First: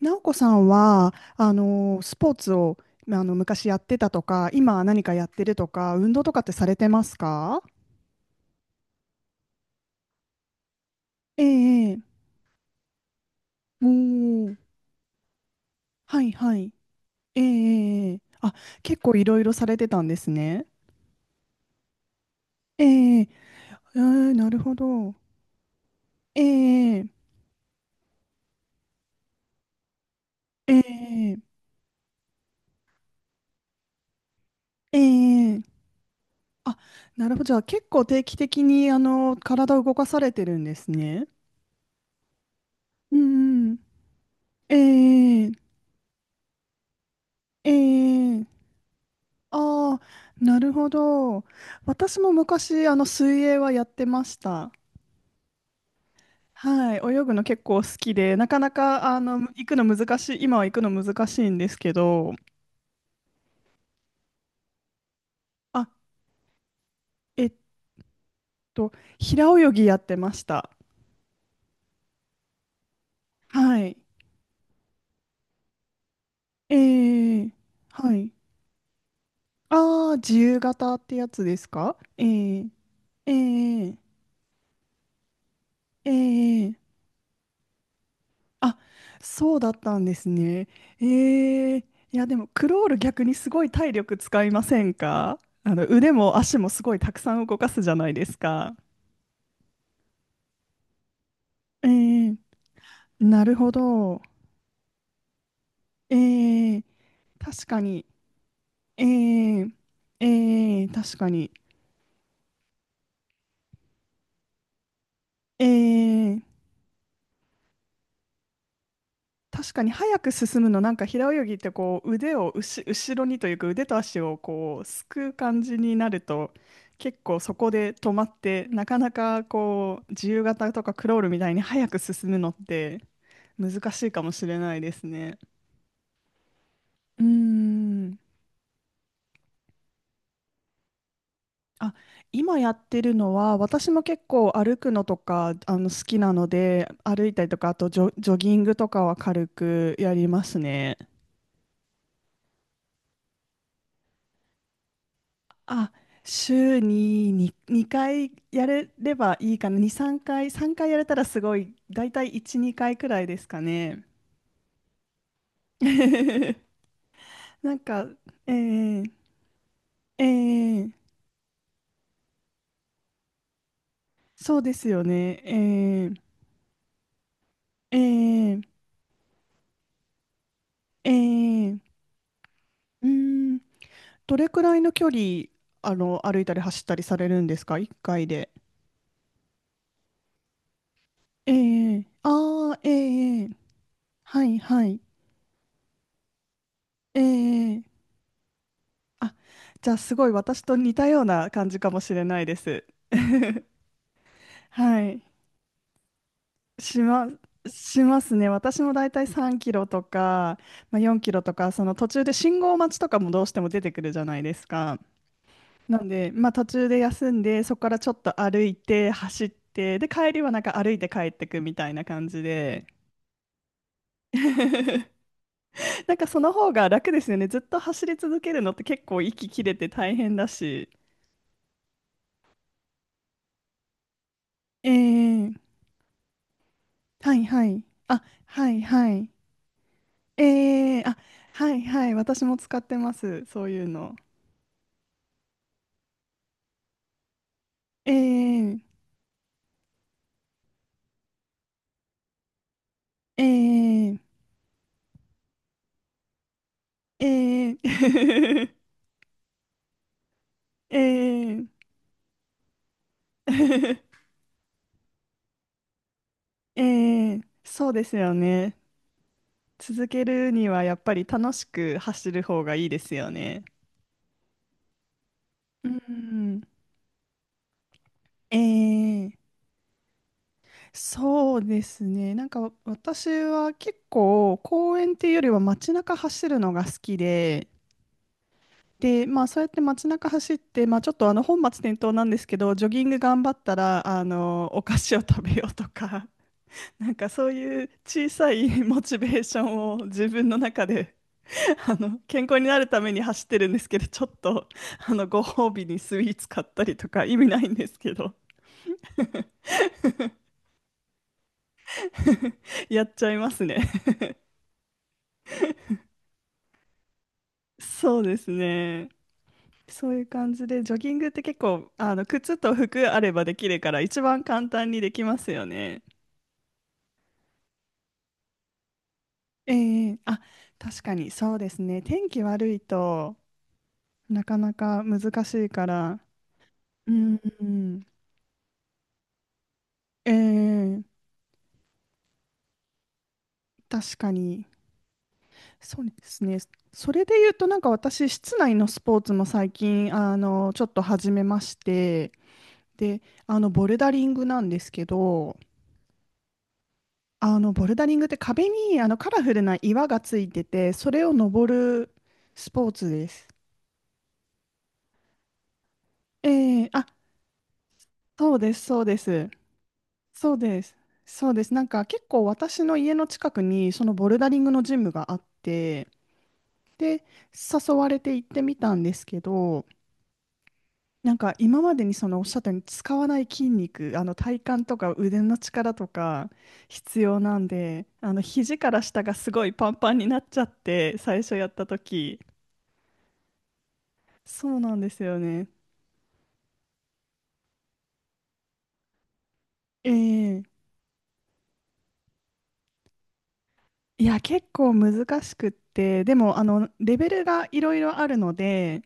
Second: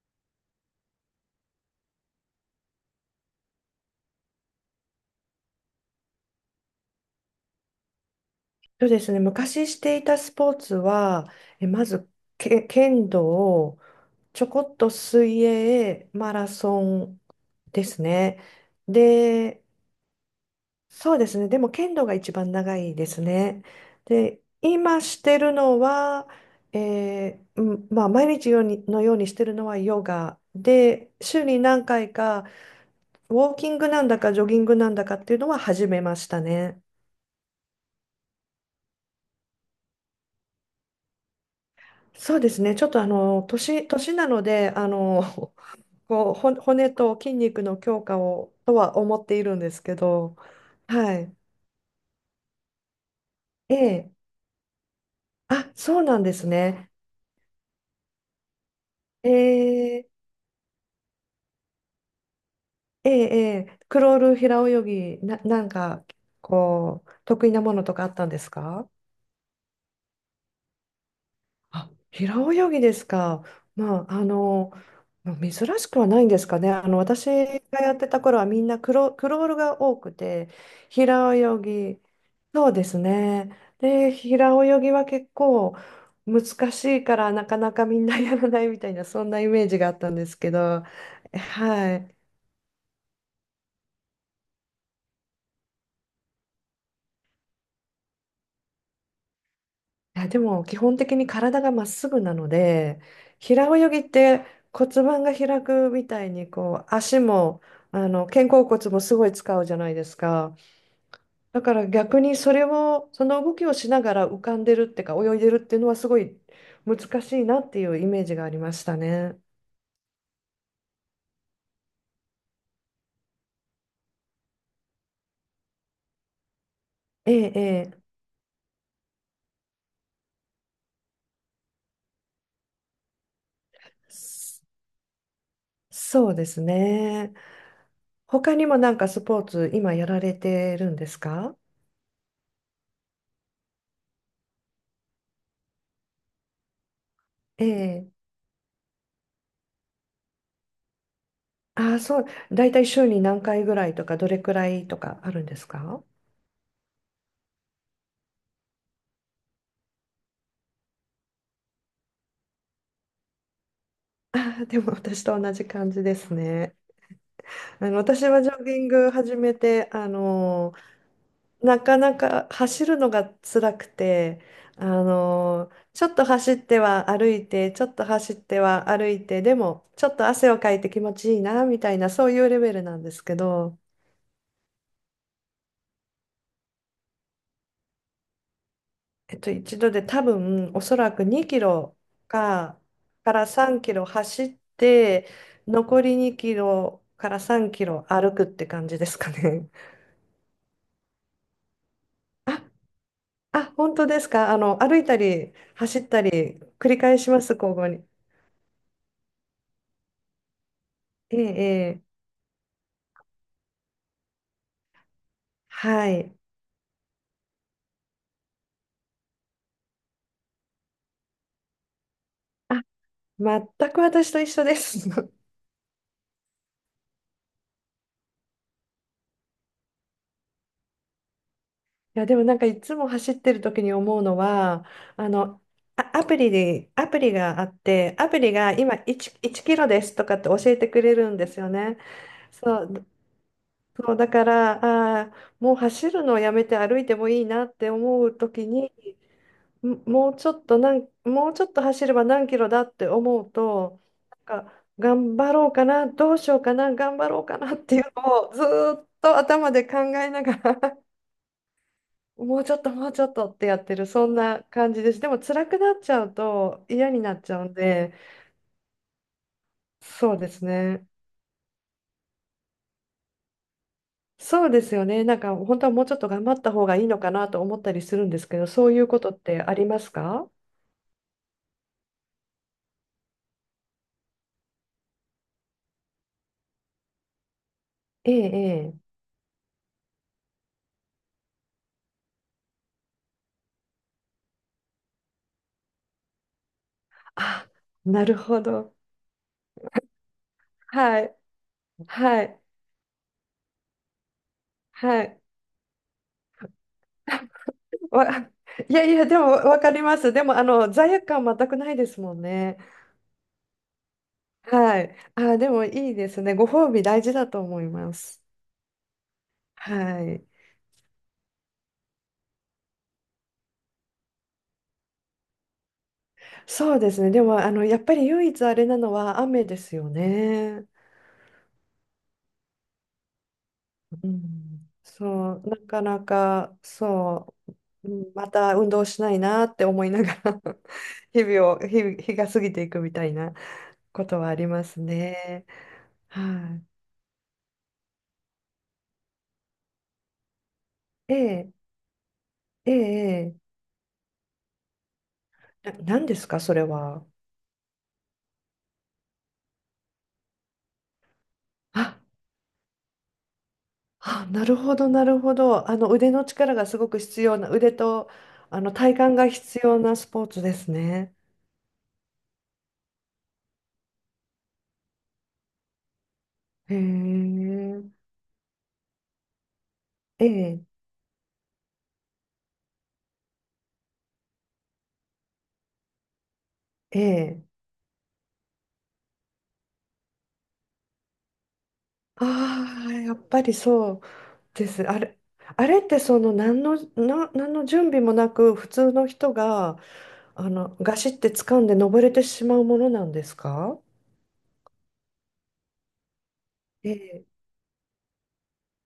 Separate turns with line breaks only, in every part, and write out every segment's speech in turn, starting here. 直子さんは、スポーツを、まあの、昔やってたとか、今何かやってるとか、運動とかってされてますか？
そうですね、昔していたスポーツは、
え
えま
え
ず
ええ、
け剣道、
お
ちょ
ー、
こっと水泳、
はい
マラ
はい。
ソン
ええ
です
ええええ、
ね。
あ、結構いろいろ
で、
されてたんですね。
そうですね、でも剣道が一番長
え
いで
ええ
す
え、
ね。
あ、
で、
なるほ
今
ど。
してるのは、
ええ
毎日ようにしてるのはヨガで、
ええ
週に何回かウォーキングなんだかジョギングなん
え
だかっていうのは
えええ、
始めました
あ、
ね。
なるほど。じゃあ結構定期的に、体を動かされてるんですね。
そうですね。ちょっと
うんうん。
年なので、
ええ
こう、骨と筋肉
え
の強化
ええ
を
え、
とは思っているんですけ
ああ、
ど、
なるほ
はい。
ど。私も昔、水泳は
え
やって
え。
ました。
あ、そうなんですね。
はい、泳ぐの結構好きで、なかなか、
え
行くの
え、
難しい、今は行くの難しいんですけど、
ええ、ええクロール平泳ぎ、なん
あ、
か、こう、
え
得意
っ
なものとかあったんですか？
と、平泳ぎやってました。
あ、平泳ぎですか。
はい。
まあ、あの、まあしくはないんですかね。
え
あの、私
ー、
がやって
は
た
い。
頃はみんなクロールが多
あ
く
あ、自
て、
由形ってや
平
つで
泳
すか？
ぎ、そうです
え
ね。
ー、
で、平泳ぎは結構
え
難
ー、え
し
ー
いからなかなかみんなやらない
あ、
みたいな、そんなイ
そう
メー
だっ
ジがあ
た
っ
ん
た
で
んで
す
すけ
ね。
ど、
ええ、
はい。
いやでもクロール逆にすごい体力使いませんか？腕も足もすごいたくさん動かすじゃないですか。
いや、でも基本的に体がまっ
え
すぐな
え、
ので、
なる
平
ほ
泳ぎっ
ど。
て骨盤が開くみたいに
ええ、
こう足も、
確かに。
あの肩甲骨も
え
すごい使う
え
じゃないですか。
ええ、確かに。
だから逆にそれをその動きをしながら浮かんでるってか泳いでる
え
っていうのはすごい
え、
難しいなっていうイメージがありましたね。
確かに早く進むの、なんか平泳ぎってこう腕を後ろにというか腕と足をこうすくう感じになると結
え
構
え、
そ
え
こで
え、
止まってなかなかこう自由形とかクロールみたいに早く進むのって難しいかもしれ
そ
ないですね。
そうです
うー
ね。
ん。
他にもなんかスポーツ今やられてるんですか？
あ、今やってるのは私も結構歩くのとか好きなので歩いたりと
え
かあと
え、
ジョギングとかは軽くやりますね。
ああ、そう。だいたい週に何回ぐらいとか、どれくらいとかあるんです
あ、
か？
週に2回やれればいいかな。2、3回、3回やれたらすごい、だいたい1、2回くらいですかね。
ああ、でも私と同じ感じです ね。
なん
あの、
か、
私はジ
え
ョギング
ー、
始めて、あ
え
の
ー、
なかなか走るのが辛くて、
そうで
あ
すよね。
のちょっと走っては歩いて、ちょっ
え
と走って
ー、
は歩いて、でも、ちょっと汗をかいて気
え
持ちいいな、
ー、
みたいな、そういうレベルなん
う
ですけ
ーん、
ど、
どれくらいの距離、歩いたり走ったりされるんですか？ 1 回で。
えっと、一度で多分おそらく2
え
キロ
ー、あー、
か、か
え
ら
ー、
3キロ
は
走
い、
っ
はい。
て残り2キロ
え
から3
ー、
キロ歩くって感じですか
あ、
ね。
じゃあすごい私と似たような感じかもしれない で
あ、
す。
あ、本当ですか。あの歩
は
いた
い。
り走ったり繰り
し
返
ま、
します、交互
し
に。
ますね。私もだいたい3キロとか、まあ、4キ
え
ロとか、その
え、え
途
え、
中で信号待ちとかもどうしても出てくるじゃないですか。なん
は
で、
い。
まあ、途中で休んで、そこからちょっと歩いて、走って、で、帰りはなんか歩いて帰ってくみたいな感じ
あ、
で。
全く私と一緒で す。
なんかその方が楽ですよね。ずっと走り続けるのって結構息切れて大変だし。
いやでもなんかいつも走ってる時に思うのは、
え
あの
え、
アプリ
はい
があ
は
っ
い。
て
あ、
アプリ
は
が
い
今
はい。
1キロですとかって教えてくれ
あ、
るんですよ
はい
ね。
はい。私も使
そ
って
う
ます。そういう
そ
の。
うだから、あーもう走るのをやめて歩いてもいいなって
え
思う時
ー、
に、うちょっとなんもうちょっと走れば何キロだって思
え
うと、
ー、
なんか頑張ろうかなどうしようかな頑張ろうかな
え
っていうのをず
ー、
ーっと頭で考えなが ら
えー、
もうちょっとってやってる、そ んな感じです。でも辛くなっちゃう
え
と嫌になっちゃうん
そうで
で、
すよね。続け
そうで
る
す
にはやっ
ね。
ぱり楽しく走る方がいいですよね。
そうですよね。なんか本当
う
はもうちょっと頑張
ん。
った方がいいのかなと思ったりするんです
え
けど、そういうこと
ー、
ってありますか？
そうですね。なんか私は結構公園っていうよりは街中走るのが好きで、
ええ、ええ。
で、まあ、そうやって街中走って、まあ、ちょっと本末転倒なんですけど、ジョギング頑張ったら、お菓子を食べようとか、なんかそう
あ、
いう
な
小
る
さ
ほ
い
ど。
モチベーションを自分の中で、
はい、は
健康
い、
になるために走ってるんですけど、ちょっと、
はい。
ご褒美にスイーツ買ったりとか、意味ないんですけ
わ、
ど、
いやいや、でもわかります。でもあの罪悪感全くないですもん ね。
やっちゃいますね。
はい。あ、でもいいですね。ご褒美大事だと思いま
そうで
す。
すね。そうい
は
う
い。
感じで、ジョギングって結構、靴と服あればできるから、一番簡単にできますよね。
そうですね。でも、あの、やっぱり唯一あれなのは雨です
え
よ
え、あ、
ね。
確かにそうですね。天気悪いと
う
なかな
ん。
か難し
そう、
い
な
か
か
ら。
なか、
うん、
そ
う
う、う
ん、
んまた運動しないなって思いな
え
がら
え、
日々を、日が過ぎていくみたいな
確
こ
か
とはあ
に。
りますね。
そうですね。
は
それで言うと、なんか私、室内のスポーツも最近、ちょっと始
い、
めま
え、
して、
ええ、
で、
え
ボルダリングなんですけど、
えな、何ですか、それは。
ボルダリングって壁にカラフルな岩がついてて、それを登る
あ、
スポーツです。
なるほど、なるほど。あの、腕の
え
力が
え、
す
あ、
ごく必要な、腕と、
そうで
あ
す、
の、
そうで
体幹が
す。
必要なスポー
そう
ツで
で
す
す。
ね。
そうです。なんか結構私の家の近くにそのボルダリングのジムがあって、
へ
で、誘
え。
われて行ってみたんですけど、
ええ、
なんか今までにそのおっしゃったように使わない筋肉、体幹とか腕の力とか必
え
要な
え。
んで、肘から下がすごいパンパンになっちゃって、最初やった時。
ああ、やっぱりそう
そう
で
なん
す。
で
あ
すよ
れ、
ね。
あれってその何の準備もなく普通の人が
え
あ
え、
のガシって掴んで登れてしまうものなんですか？
いや、結構難しくって、でも、
え
レベル
え。
がいろいろあるので、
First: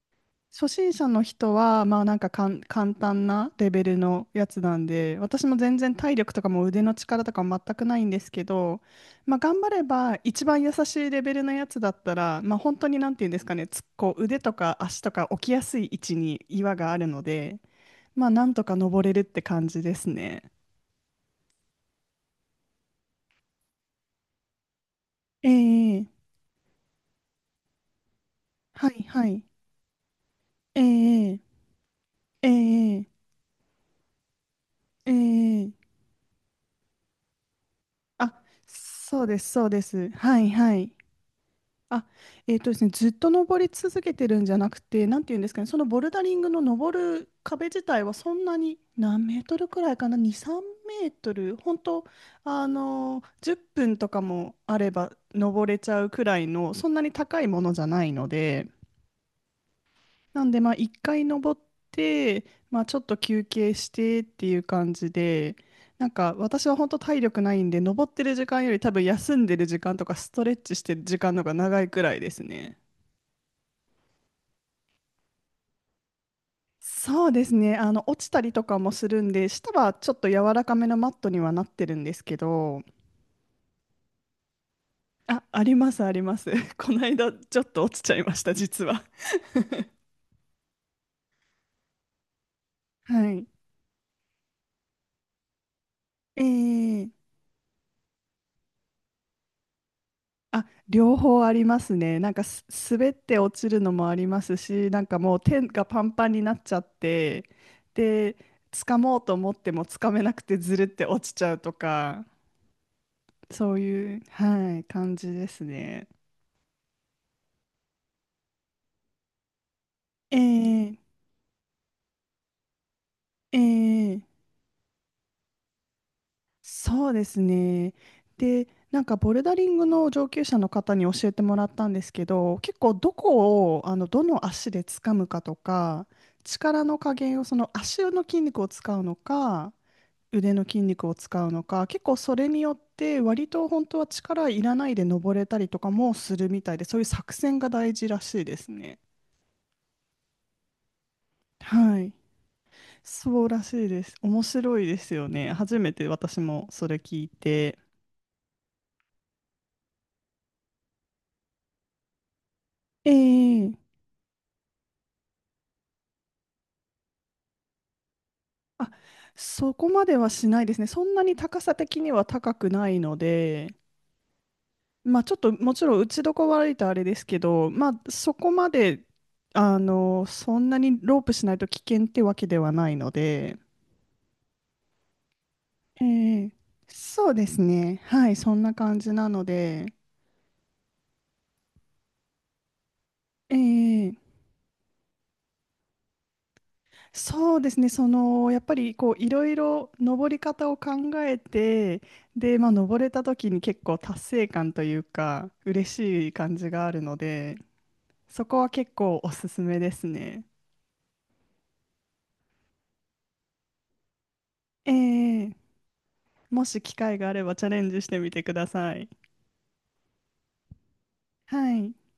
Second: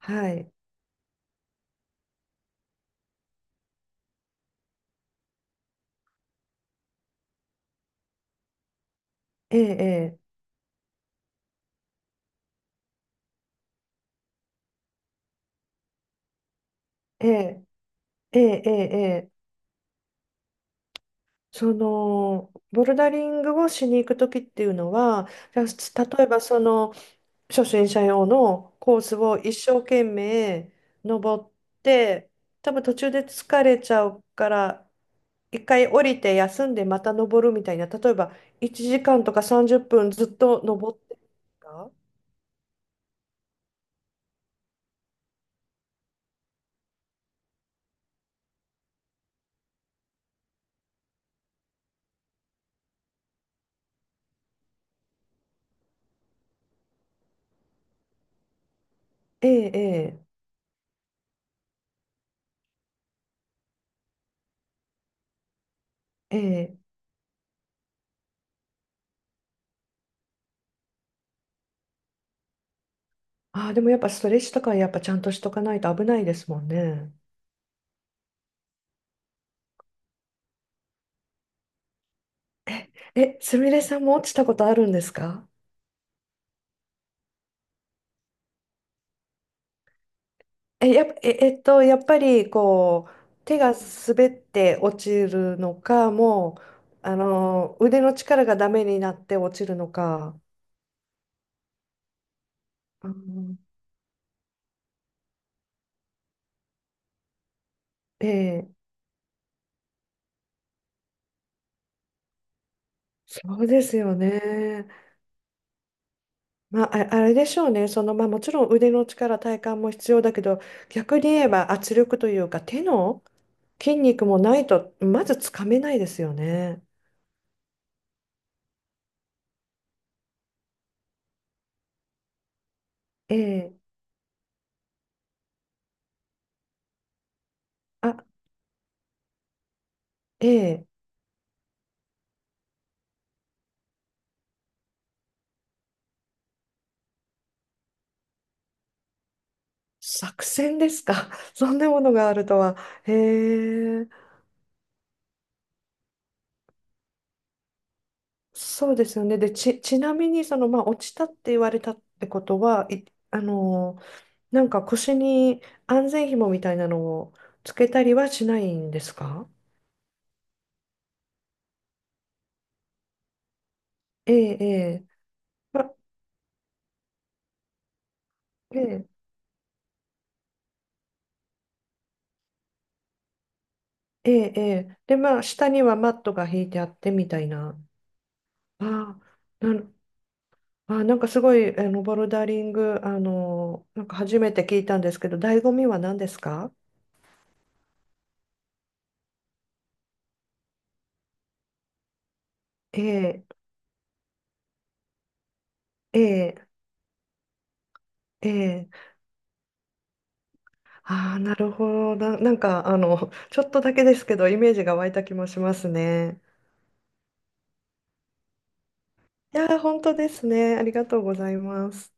はい。
初心者の人は、まあなんか簡単なレベルのやつなんで、私も全然体力とかも腕の力とかも全くないんですけど、まあ
え
頑張れば
え、
一番優しいレベルのやつだったら、まあ本当になんていうんですかね、つこう腕とか足とか置きやすい位置に岩があるの
え
で、
え、
まあ
え
なん
え、
と
ええ、
か
え
登れるっ
え。
て感じですね。
そのボルダリングをしに行くときっていうのは、
え
じゃ
え、
あ例えばその初心者用の
は
コー
い
ス
は
を
い。
一生懸命
ええ
登って、多分途
え
中
え
で疲れちゃうから、一
え
回
え、
降りて休んでまた登るみたいな、例えば
あ、
1時
そ
間
う
と
で
か
すそう
30
です。
分ずっ
はい
と
はい。
登ってるか？
あ、えーとですね、ずっと登り続けてるんじゃなくて、なんて言うんですかね、そのボルダリングの登る壁自体はそんなに何メートルくらいかな、2、3メートル、本当、10分とかもあれば登れちゃうくらいの、そんなに高いものじゃないので、
ええ、
なんで、まあ、1回登って、まあ、ちょっと休憩してっていう感じで、なんか
ええ、え
私は
え。
本当体力ないんで、登ってる時間より多分休んでる時間とかストレッチしてる時間の方が長いくらいですね。
ああ、でもやっぱストレッチとかやっぱちゃんとしとかないと危ないですもんね。
そうですね。落ちたりとかもするんで、下はちょっと柔らかめのマットにはなってるんですけど、
え、すみれさんも落ちたことあるんです
あ、
か？
あります、あります。この間、ちょっと落ちちゃいました、実は。
え、やっぱ、えっと、やっぱりこ
は
う
い。
手が滑って落ちるのか、
え
もう
ー
あの腕の力がダメになって落ちるのか。
あ、両方ありますね。なんか
う
滑って落
ん、
ちるのもありますし、なんかもう手がパンパンになっちゃって、
え
で、
え、
掴もうと思っても掴めなくてずるって落ちちゃうとか、
そう
そう
ですよ
いう、はい、
ね。
感じですね。
まあ、れでしょうね。その、まあ、もちろん腕の力、体幹も必要だ
え
けど、逆
え
に言えば圧力というか手の
え
筋
え、
肉もないとまずつかめないですよね。
そうですね。で、なんかボルダリングの上級者の方に教えてもらったんですけど、結構ど
え
こ
え、
をどの足で掴むかとか、力の加減をその足
あ、
の筋肉を使うのか、
え
腕の筋
え、
肉を使うのか、結構それによって割と本当は力いらないで登れたりとかもするみたいで、そういう作戦が大事らしいですね。
作戦ですか。そんな
は
も
い。
のがあるとは。へ
そうらしいで
え。
す。面白いですよね。初めて私もそれ聞いて。
そうですよね。で、ちなみに、その、まあ、落ちたって言われたってことは、あ
ええ、
のー、なんか腰に安全紐みたいなのをつけたりはしない
あ、
んですか？
そこまではしないですね。そんなに高さ的には高くないので、
ええ、ええ、
まあちょっともち
ま、
ろん打ちどこ悪いとあれですけど、まあそこま
え
で、
え、
そんなにロープしないと危険ってわけではないので、
ええで、まあ、下には
え
マットが
え、
引いてあってみ
そう
た
で
い
す
な。
ね。はい、そんな感じ
あ
なの
あ、
で、
あ、なんかすごい、あの、ボルダリング、あのー、なん
え
か
え、
初めて聞いたんですけど、醍醐味は何ですか？
そうですね。やっぱりこう、いろいろ登り方を考えて、で、まあ登
え
れた
え、
時に結構達成感というか、嬉
え
しい感
え、
じがあるので、そ
え
こは結
え。
構おすすめですね。
ああ、なるほど。なんか、あの、ちょっとだけですけど、イメージが湧いた気
え
も
え、
しますね。
もし機会があればチャレンジしてみてください。
いやー、本当ですね。ありがとうござい
は
ま
い。
す。